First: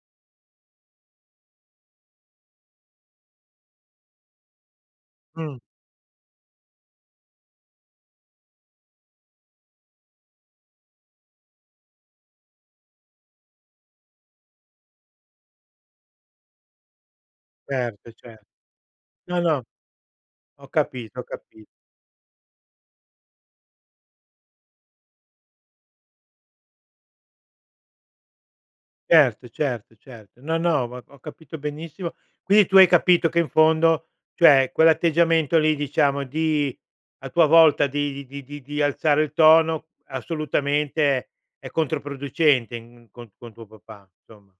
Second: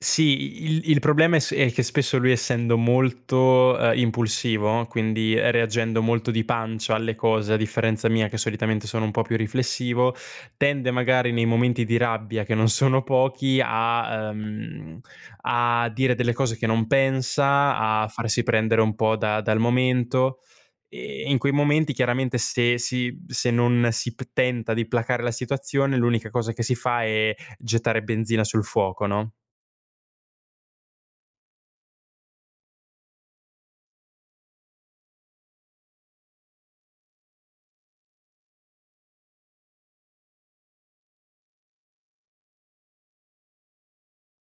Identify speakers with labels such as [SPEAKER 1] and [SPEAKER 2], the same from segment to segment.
[SPEAKER 1] Sì, il il problema è se è che spesso lui essendo molto, ehm, impulsivo, quindi, ehm,
[SPEAKER 2] Mh.
[SPEAKER 1] reagendo molto di pancia alle cose a differenza mia che solitamente sono un po' più riflessivo, tende magari nei momenti di rabbia che non sono pochi a ehm, a dire delle cose che non pensa, a
[SPEAKER 2] Certo, cer
[SPEAKER 1] farsi prendere un po' da
[SPEAKER 2] No,
[SPEAKER 1] dal
[SPEAKER 2] no,
[SPEAKER 1] momento,
[SPEAKER 2] ho capito, ho
[SPEAKER 1] e e in quei
[SPEAKER 2] capi
[SPEAKER 1] momenti chiaramente se si mhmm, se non si p tenta di placar la situazione l'unica cosa che si fa è gettare benzina sul fuoco, no?
[SPEAKER 2] Certo, certo, certo. No, no, ho ho capito benissimo. Quindi tu hai capito che in fondo, cioè quell'atteggiamento lì diciamo di a tua volta di di di di alzare il tono assolutamente è è controproducente in co con tuo papà, insomma.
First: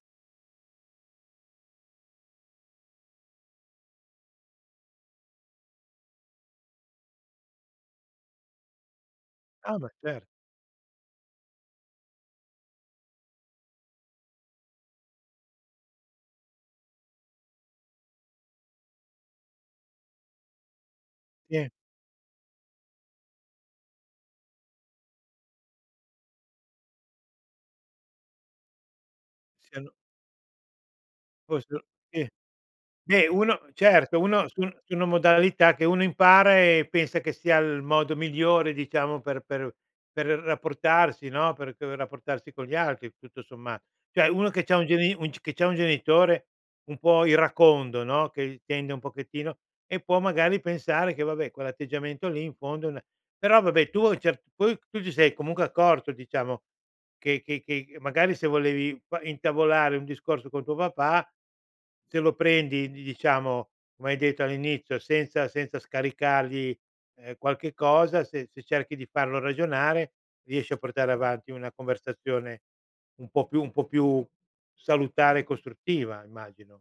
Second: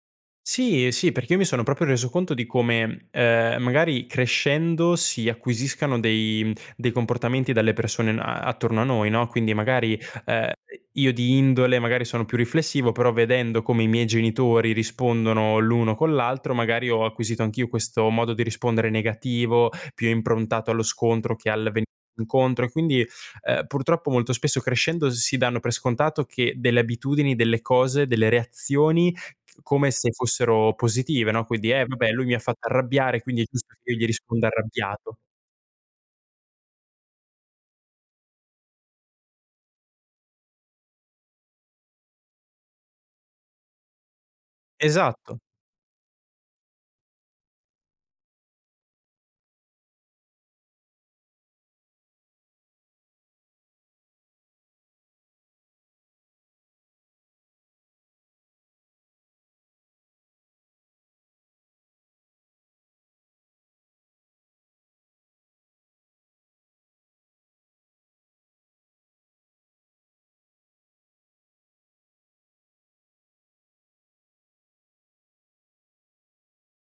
[SPEAKER 1] Sì, ehm, sì, perché io mi sono proprio reso conto di come, ehm, magari crescendo si acquisiscano dei mhmm, dei comportamenti dalle persone n a attorno a noi, no. Quindi
[SPEAKER 2] Ah, ma
[SPEAKER 1] magari,
[SPEAKER 2] cer
[SPEAKER 1] ehm, io di indole magari sono più riflessivo, però vedendo come i miei genitori rispondono l'uno con l'altro, magari ho acquisito anch'io questo modo di rispondere negativo, più improntato allo scontro che al
[SPEAKER 2] [unintelligible]
[SPEAKER 1] venir incontro. E quindi, ehm, purtroppo molto spesso crescendo si danno per scontato che delle abitudini, delle cose, delle reazioni c
[SPEAKER 2] Siano
[SPEAKER 1] come se fossero positive, no,
[SPEAKER 2] Poi
[SPEAKER 1] quindi:
[SPEAKER 2] se u
[SPEAKER 1] "Eh, vabbè, lui
[SPEAKER 2] sì.
[SPEAKER 1] mi ha fatto arrabbiare
[SPEAKER 2] Beh
[SPEAKER 1] quindi è
[SPEAKER 2] uno
[SPEAKER 1] giusto che io gli
[SPEAKER 2] certo,
[SPEAKER 1] risponda
[SPEAKER 2] uno su un su una
[SPEAKER 1] arrabbiato."
[SPEAKER 2] modalità che uno impara e pensa che sia il modo migliore, diciamo, per per per rapportarsi, no, per per rapportarsi con gli altri tutto sommat cioè uno che c'ha un geni un
[SPEAKER 1] Esatto.
[SPEAKER 2] cioè che c'ha un genitore un po' iracondo, no, che tende un pochettino e può magari pensare che vabbè quell'atteggiamento lì in fondo è una però vabbè tu a un certo poi tu ti sei comunque accorto diciamo che che che magari se volevi p intavolare un discorso con tuo papà, se lo prendi di diciamo come hai detto all'inizio senza senza scaricargli, ehm, qualche cosa, se se cerchi di farlo ragionare riesci a portare avanti una conversazione un po' più un po' più salutare e costruttiva immagino.